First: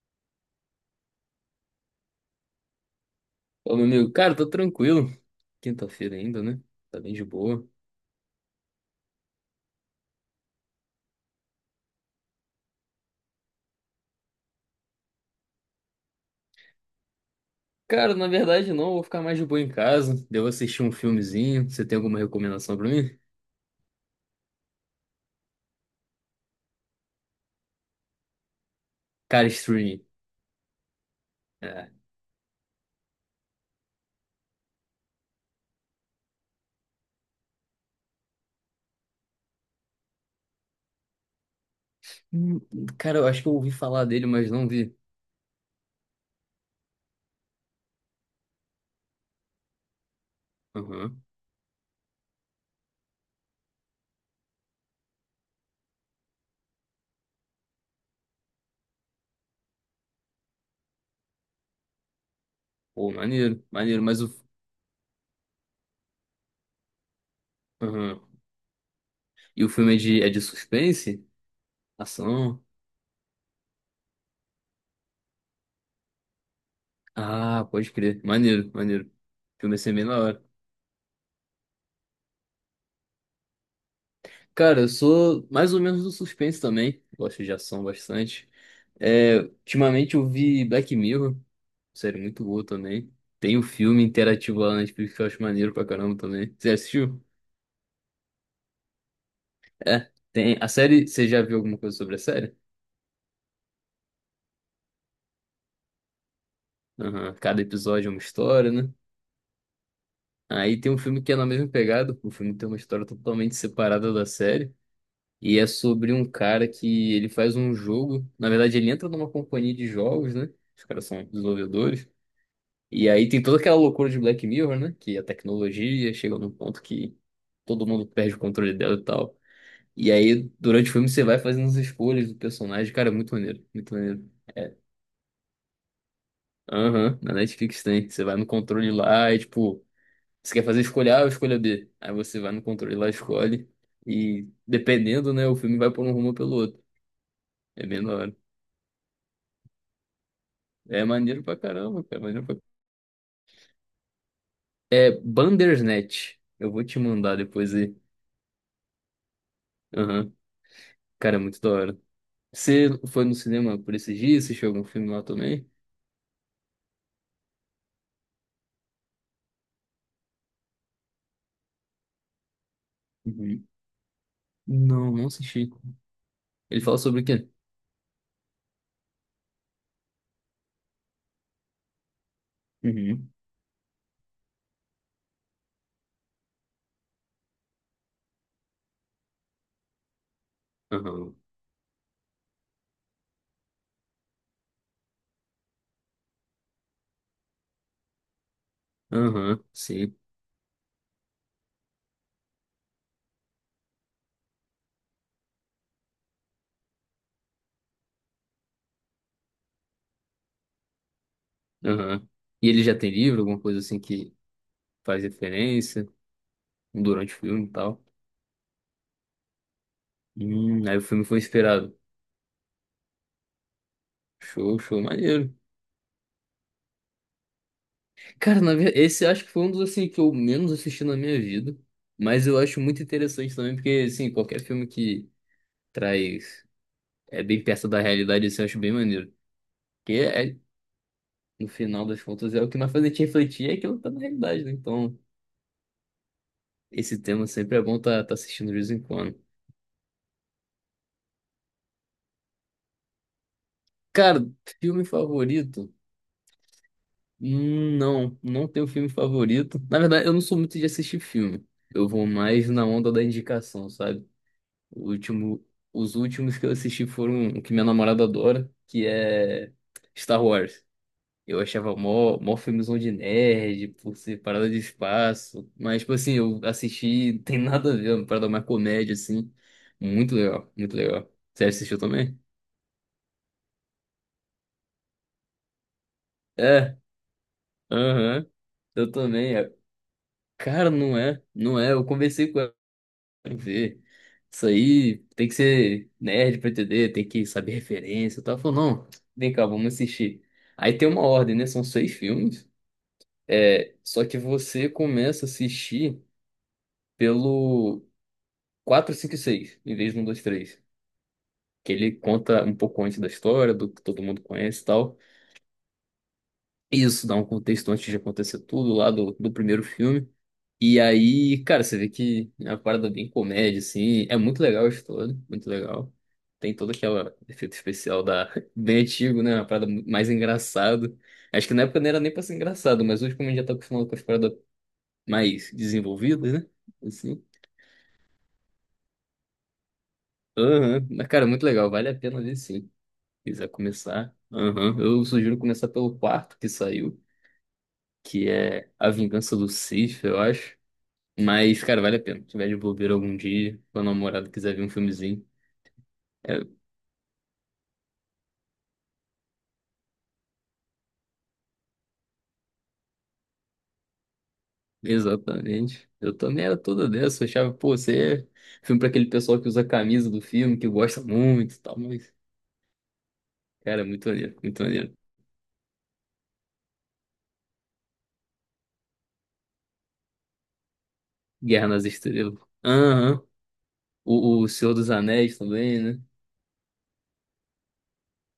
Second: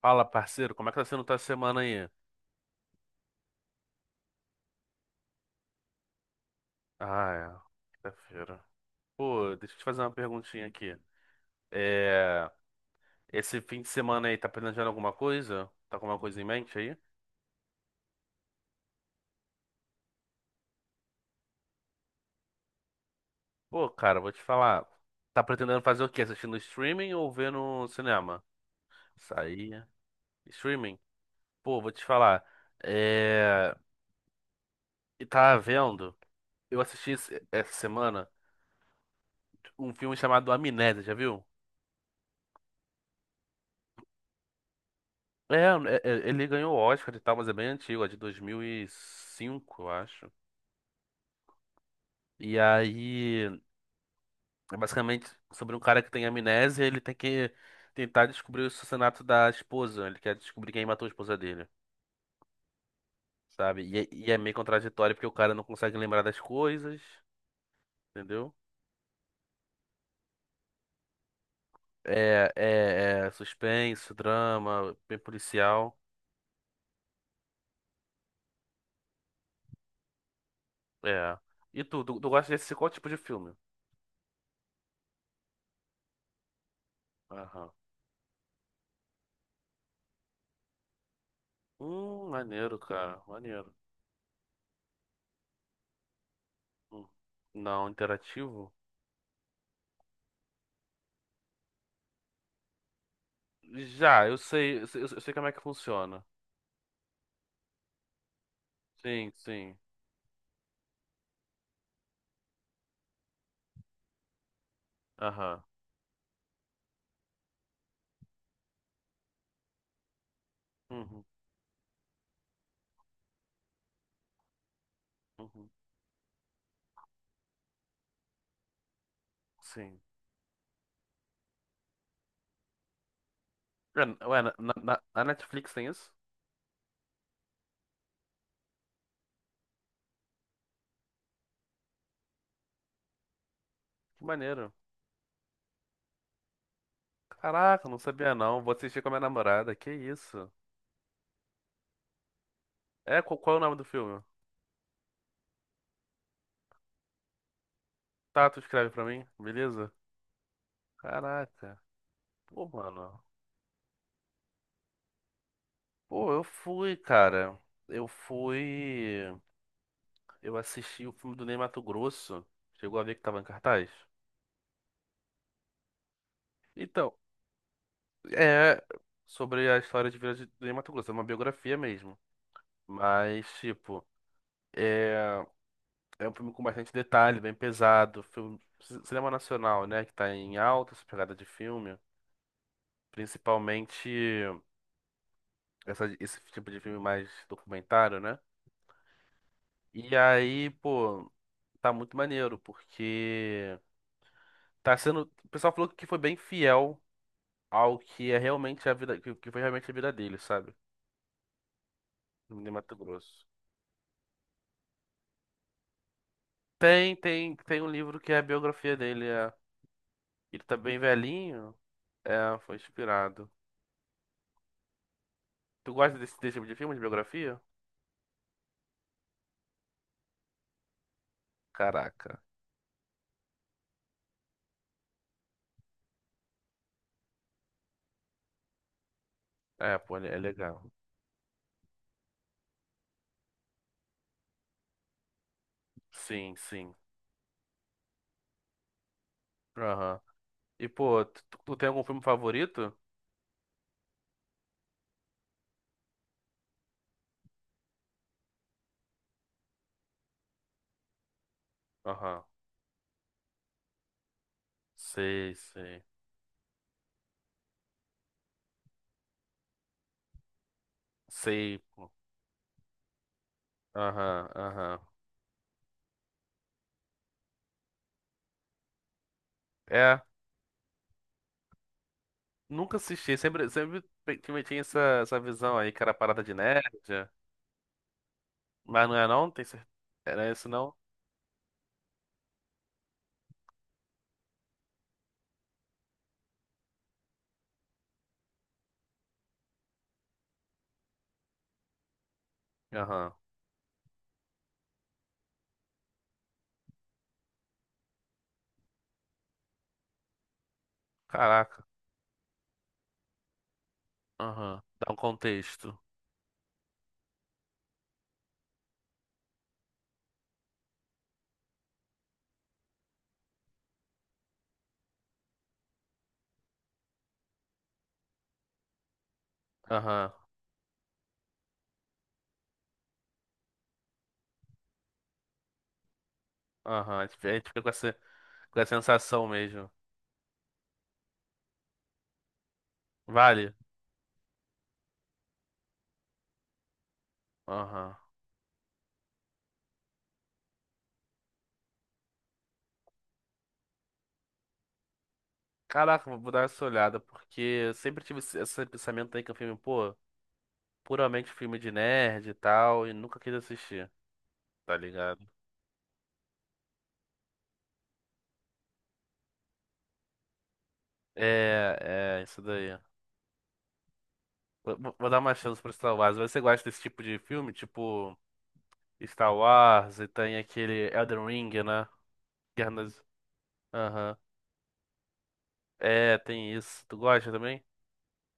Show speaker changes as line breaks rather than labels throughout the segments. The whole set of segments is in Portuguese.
Fala, parceiro, como é que tá sendo tua semana aí?
Ô, meu amigo, cara, tô tranquilo. Quinta-feira ainda, né? Tá bem de
Ah, é.
boa.
Quinta-feira. Pô, deixa eu te fazer uma perguntinha aqui. É. Esse fim de semana aí, tá planejando alguma coisa? Tá com alguma coisa em mente aí?
Cara, na verdade não, vou ficar mais de boa em casa. Devo assistir um filmezinho. Você tem alguma recomendação pra mim?
Pô, cara, vou te falar. Tá pretendendo fazer o quê? Assistindo streaming ou vendo cinema?
Cara,
Sair.
streaming.
Streaming? Pô, vou
É.
te falar. É. E tá vendo? Eu assisti essa semana um filme chamado Amnésia, já viu?
Hum, cara, eu acho que eu ouvi falar dele, mas não vi.
É, ele ganhou o Oscar e tal, mas é bem antigo, é de 2005, eu acho.
Aham.
E aí, é basicamente sobre um cara que tem amnésia, ele tem que tentar descobrir o assassinato da esposa. Ele quer descobrir quem matou a esposa dele,
Pô, maneiro,
sabe? E,
maneiro,
é
mas o.
e é meio contraditório porque o cara não consegue lembrar das coisas,
Aham.
entendeu?
E o filme é de suspense?
É,
Ação?
é, é suspense, drama, bem policial.
Ah, pode crer. Maneiro, maneiro. O filme assim, é ser bem na hora.
É. E tu gosta desse qual tipo de filme?
Cara, eu sou mais ou menos do suspense também. Gosto de
Aham.
ação bastante. É, ultimamente eu vi Black Mirror, série muito boa
Maneiro,
também.
cara,
Tem o
maneiro.
filme interativo lá na Netflix que eu acho maneiro pra caramba também. Você
Hum.
assistiu?
Não, interativo?
É, tem. A série, você já viu alguma coisa sobre a série?
Já, eu sei como é que funciona.
Aham, cada episódio é uma história, né?
Sim, sim.
Aí tem um filme que é na mesma pegada. O filme tem uma história totalmente separada da série. E
Aham.
é sobre um cara que ele faz um jogo. Na verdade, ele entra numa companhia de jogos, né? Os caras
Uhum,
são desenvolvedores. E aí tem toda aquela loucura de Black Mirror, né? Que a
uhum.
tecnologia chega num ponto que todo mundo perde o controle dela e tal.
Sim.
E aí, durante o filme, você vai fazendo as escolhas do personagem. Cara, é muito maneiro, muito
Ué, n-
maneiro.
ué, na,
É.
na- na Netflix tem isso?
Aham, na Netflix tem. Você vai no controle lá e, tipo, você quer fazer escolha A ou escolha B? Aí você vai no controle lá, e escolhe.
Que
E
maneiro.
dependendo, né, o filme vai por um rumo ou pelo outro. É
Caraca, não
bem da
sabia
hora.
não. Vou assistir com a minha namorada. Que isso?
É maneiro pra caramba, cara. É maneiro pra...
É, qual é o nome do filme?
É Bandersnatch. Eu vou te mandar depois aí.
Tá, tu escreve pra mim, beleza?
Aham. Cara, é muito da
Caraca.
hora.
Pô,
Você
mano.
foi no cinema por esses dias? Assistiu algum filme lá também?
Pô, eu fui, cara. Eu fui. Eu assisti o filme do Ney Matogrosso. Chegou a ver que tava em
Uhum.
cartaz?
Não, não assisti. Ele fala
Então,
sobre o quê?
é sobre a história de Vila de Mato Grosso, é uma biografia mesmo.
Uhum.
Mas, tipo, é, é um filme com bastante detalhe, bem pesado. Filme, cinema nacional, né? Que tá em alta essa
Aham.
pegada de filme. Principalmente esse tipo de filme mais documentário, né?
Aham,
E
sim.
aí, pô, tá muito maneiro, porque tá sendo. O pessoal falou que foi bem fiel ao que é realmente a vida, que foi realmente a vida dele, sabe?
Aham. E
De
ele
Mato
já tem livro,
Grosso.
alguma coisa assim que faz referência
Tem,
durante o
tem,
filme e
tem um
tal.
livro que é a biografia dele. É... Ele tá
Aí
bem
o filme foi
velhinho.
inspirado.
É, foi inspirado.
Show, show, maneiro.
Tu gosta desse tipo de filme, de biografia?
Cara, na verdade, esse acho que foi um dos assim que eu menos assisti na minha vida.
Caraca.
Mas eu acho muito interessante também, porque assim, qualquer filme que traz é bem perto da realidade, assim, eu acho bem maneiro.
É,
Porque
pô, é
é,
legal.
no final das contas, é o que mais faz a gente refletir, é que ela tá na realidade, né? Então,
Sim, sim.
esse tema sempre é bom tá, tá assistindo de vez em quando.
Aham. E, pô, tu tem algum filme favorito?
Cara, filme favorito? Não, não tenho filme favorito. Na verdade, eu não sou muito de assistir filme. Eu vou
Aham.
mais na onda da indicação, sabe? O
Sei,
último,
sei.
os últimos que eu assisti foram o que minha namorada adora, que é Star Wars. Eu
Sei.
achava mó, mó filmezão de nerd, por ser
Aham,
parada de
aham.
espaço. Mas, tipo assim, eu assisti, não tem nada a ver, é uma parada mais comédia, assim.
É,
Muito legal, muito legal. Você assistiu também?
nunca assisti. Tinha essa visão aí que era parada de
É,
nerd.
aham.
Mas
Eu
não é não?
também.
Tem
É.
certeza? Era isso
Cara,
não?
não é, não é. Eu conversei com ela pra ver. Isso aí tem que ser nerd pra entender, tem que saber referência e tal. Ela falou, não, vem cá, vamos assistir. Aí tem uma ordem, né? São seis filmes.
Aham.
É, só que você começa a assistir pelo. Quatro 5 e 6, em vez de um 2 três.
Caraca.
Que ele conta um pouco antes da história, do que todo mundo
Aham.
conhece e
Dá um
tal.
contexto.
Isso dá um contexto antes de acontecer tudo lá do primeiro filme. E aí, cara, você vê que é uma parada bem comédia, assim. É muito legal a história, muito legal. Tem todo aquele efeito especial da... bem antigo, né? Uma parada mais
Aham,
engraçado. Acho que na época não era nem pra ser engraçado, mas hoje, como a gente já tá acostumado com as paradas mais desenvolvidas, né?
aham. A gente
Assim.
a gente fica com com essa sensação mesmo.
Aham. Mas, cara, muito legal. Vale a pena ver, sim. Quiser
Vale?
começar. Aham. Eu sugiro começar pelo quarto que saiu,
Aham.
que é A Vingança do Sith, eu acho. Mas, cara, vale a pena. Se tiver de bobeira algum dia, quando a namorada quiser ver um filmezinho.
Caraca, vou
É,
dar essa olhada, porque eu sempre tive esse pensamento aí que é um filme, pô, puramente filme de nerd e tal, e nunca quis assistir, tá ligado?
exatamente. Eu também era toda dessa. Eu achava, pô, você é filme pra aquele pessoal que usa a camisa do filme, que gosta muito e tal. Mas,
É, é, isso daí.
cara, é muito maneiro, muito
Vou, vou-
maneiro.
vou dar uma chance pro Star Wars. Você gosta desse tipo de filme? Tipo, Star Wars, e tem aquele Elden Ring,
Guerra nas
né?
Estrelas.
Guerra nas...
Aham.
Aham.
O Senhor dos Anéis também, né?
É, tem isso. Tu gosta também?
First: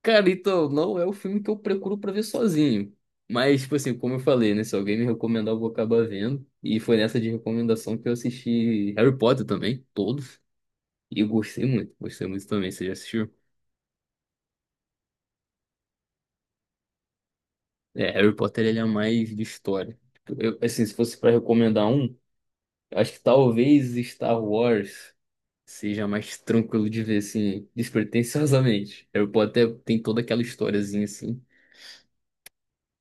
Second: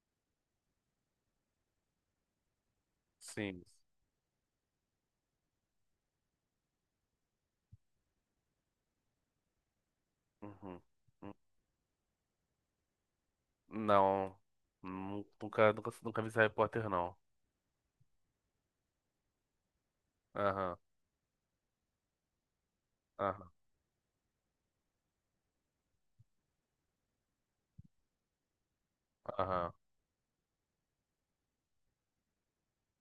Cara, então, não é o filme que eu procuro pra ver sozinho. Mas,
Sim.
tipo assim, como eu falei, né? Se alguém me recomendar, eu vou acabar vendo. E foi nessa de recomendação que eu assisti Harry Potter também, todos.
Uhum.
E eu gostei muito também. Você já assistiu?
Não. Nunca, nunca, nunca vi esse Harry Potter, não.
É, Harry Potter, ele é mais de história. Tipo, eu,
Aham,
assim, se fosse pra recomendar um, acho que
aham,
talvez Star Wars seja mais tranquilo de ver, assim, despretensiosamente. Harry
aham,
Potter tem toda aquela historiazinha, assim.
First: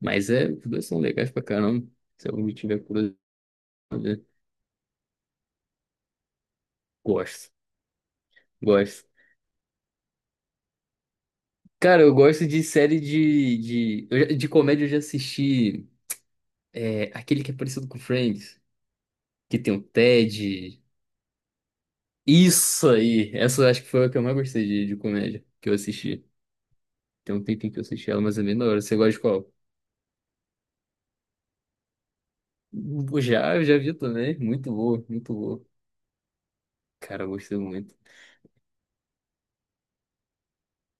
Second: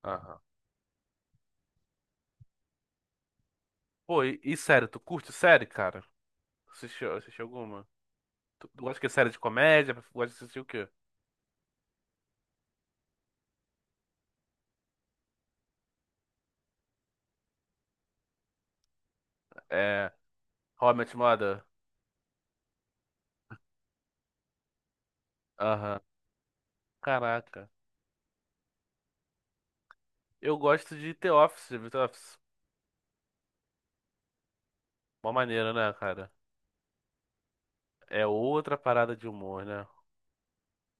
Mas
aham.
é, os dois são legais pra caramba. Se alguém tiver curiosidade.
Pô, e sério, tu curte série, cara? Assistiu, assistiu
Gosto,
alguma? Tu gosta
gosto.
de série de comédia? Gosta de assistir o quê?
Cara, eu gosto de série eu já- de comédia. Eu já assisti aquele que é parecido com Friends, que tem o
É.
Ted.
How I Met Your Mother?
Isso aí! Essa eu acho que foi a que eu mais gostei de comédia que eu
Aham.
assisti. Tem um
Caraca.
tempinho que eu assisti ela, mas é bem da hora. Você gosta de qual?
Eu gosto de The Office, já viu The Office.
Eu já vi também. Muito boa,
Uma
muito boa.
maneira, né, cara?
Cara, eu gostei muito.
É outra parada de humor, né?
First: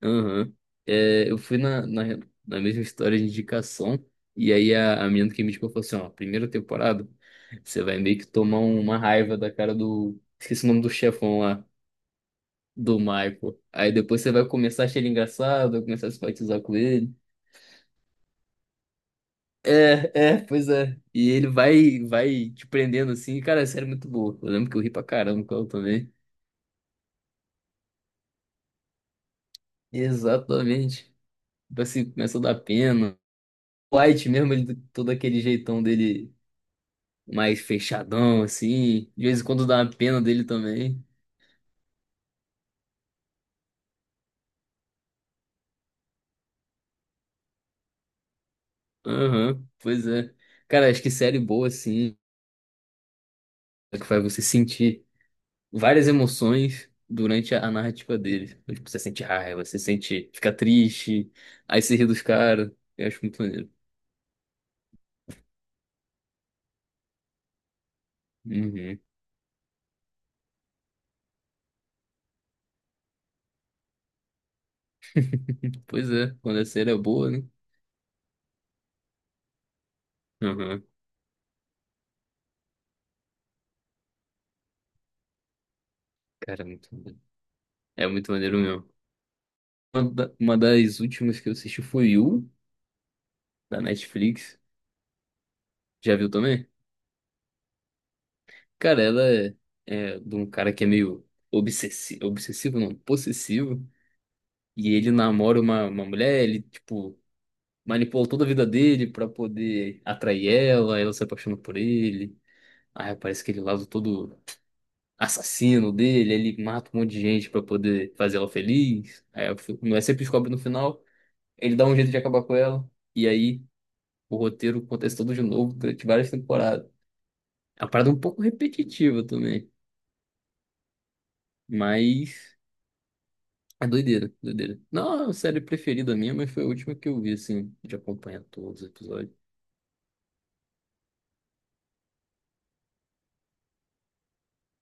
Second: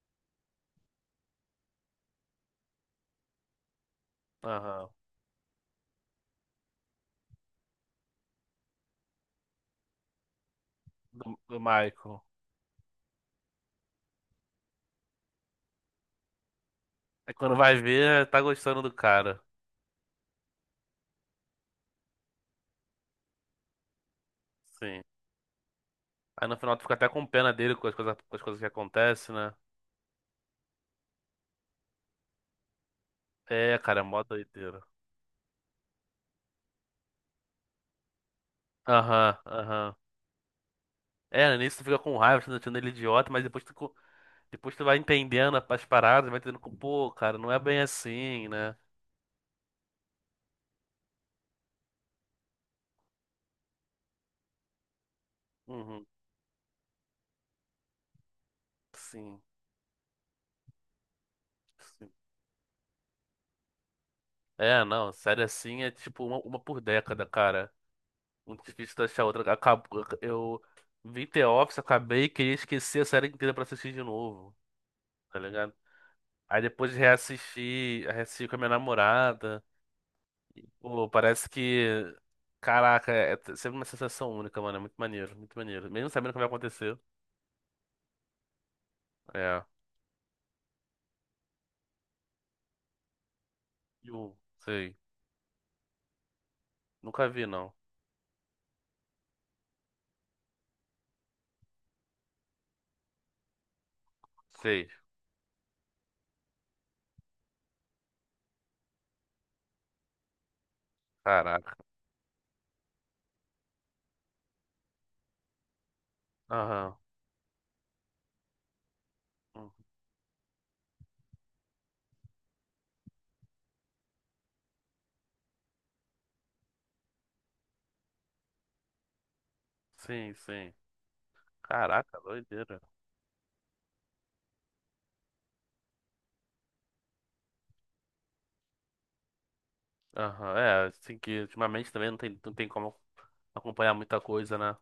Aham. É, eu fui na mesma história de indicação, e aí
Aham.
a menina que me indicou falou assim, ó, primeira temporada, você vai meio que tomar uma raiva da cara do... Esqueci o nome do
Do,
chefão
do
lá,
Michael.
do Michael. Aí depois você vai começar a achar ele engraçado, vai começar a simpatizar com ele.
É quando vai ver, tá gostando do cara.
Pois é. E ele vai te prendendo assim, cara, é sério, muito boa. Eu lembro que eu ri
Sim.
pra caramba com ela também.
Aí no final tu fica até com pena dele com as coisas que acontecem, né?
Exatamente. Tipo assim, começa a dar pena.
É, cara, é mó
White mesmo, ele
doideira.
todo aquele jeitão dele mais fechadão, assim. De
Aham,
vez em quando dá uma
aham.
pena dele também.
É, no início tu fica com raiva, tu achando ele idiota, mas depois tu, depois tu vai entendendo as paradas, vai entendendo que, pô, cara, não é bem assim, né?
Aham, pois é. Cara, acho que série boa, assim, é que faz você sentir
Uhum,
várias emoções durante a narrativa dele. Tipo, você sente
sim,
raiva, você sente, fica triste, aí você ri
sim.
dos caras. Eu acho muito maneiro.
É, não, série assim é tipo uma por década, cara. Muito difícil
Uhum.
tu achar outra. Acabou, eu vi The Office, acabei, queria esquecer a série inteira pra assistir de novo, tá ligado?
Pois é, quando
Aí
a série
depois
é boa, né?
reassisti, reassisti com a minha namorada.
Aham.
Pô, parece que. Caraca, sempre uma sensação única, mano. É muito maneiro, muito maneiro. Mesmo sabendo o que vai
Cara, é muito
acontecer.
maneiro. É muito maneiro mesmo.
É.
Uma das últimas que eu assisti foi You, da
Eu
Netflix.
sei.
Já viu também?
Nunca vi, não.
Cara, ela é de um cara que é meio obsessivo, obsessivo não, possessivo,
Sei.
e ele namora uma mulher, ele, tipo, manipulou toda a vida dele pra poder atrair ela, ela se apaixona por
Caraca.
ele, aí parece que ele lado todo assassino dele, ele mata
Aham.
um monte de gente pra poder fazer ela feliz, aí a
Uhum.
fi- mulher sempre descobre no final, ele dá um jeito de acabar com ela, e aí o roteiro acontece todo de novo durante várias temporadas. É uma parada um pouco repetitiva também,
Sim, sim. Caraca,
mas...
doideira.
É doideira, doideira. Não, a série preferida minha, mas foi a última que eu vi, assim, de acompanhar todos os episódios.
Aham. É, assim que ultimamente também não tem como acompanhar muita coisa, né?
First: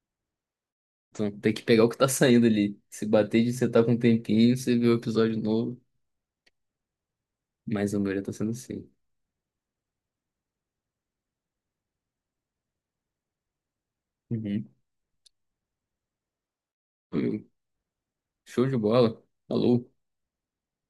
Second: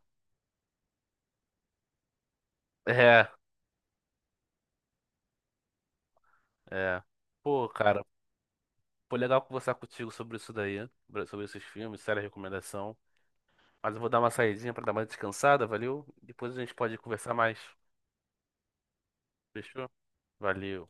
Então tem que pegar o que tá saindo ali. Se
É,
bater de sentar com um tempinho, você vê o episódio novo.
é. Pô,
Mas a
cara,
maioria tá sendo assim.
foi legal conversar contigo sobre isso daí, sobre esses filmes, séria recomendação. Mas eu vou dar uma
Uhum.
saidinha pra dar uma descansada, valeu? Depois a gente pode conversar mais.
Show de bola. Alô.
Fechou? Valeu.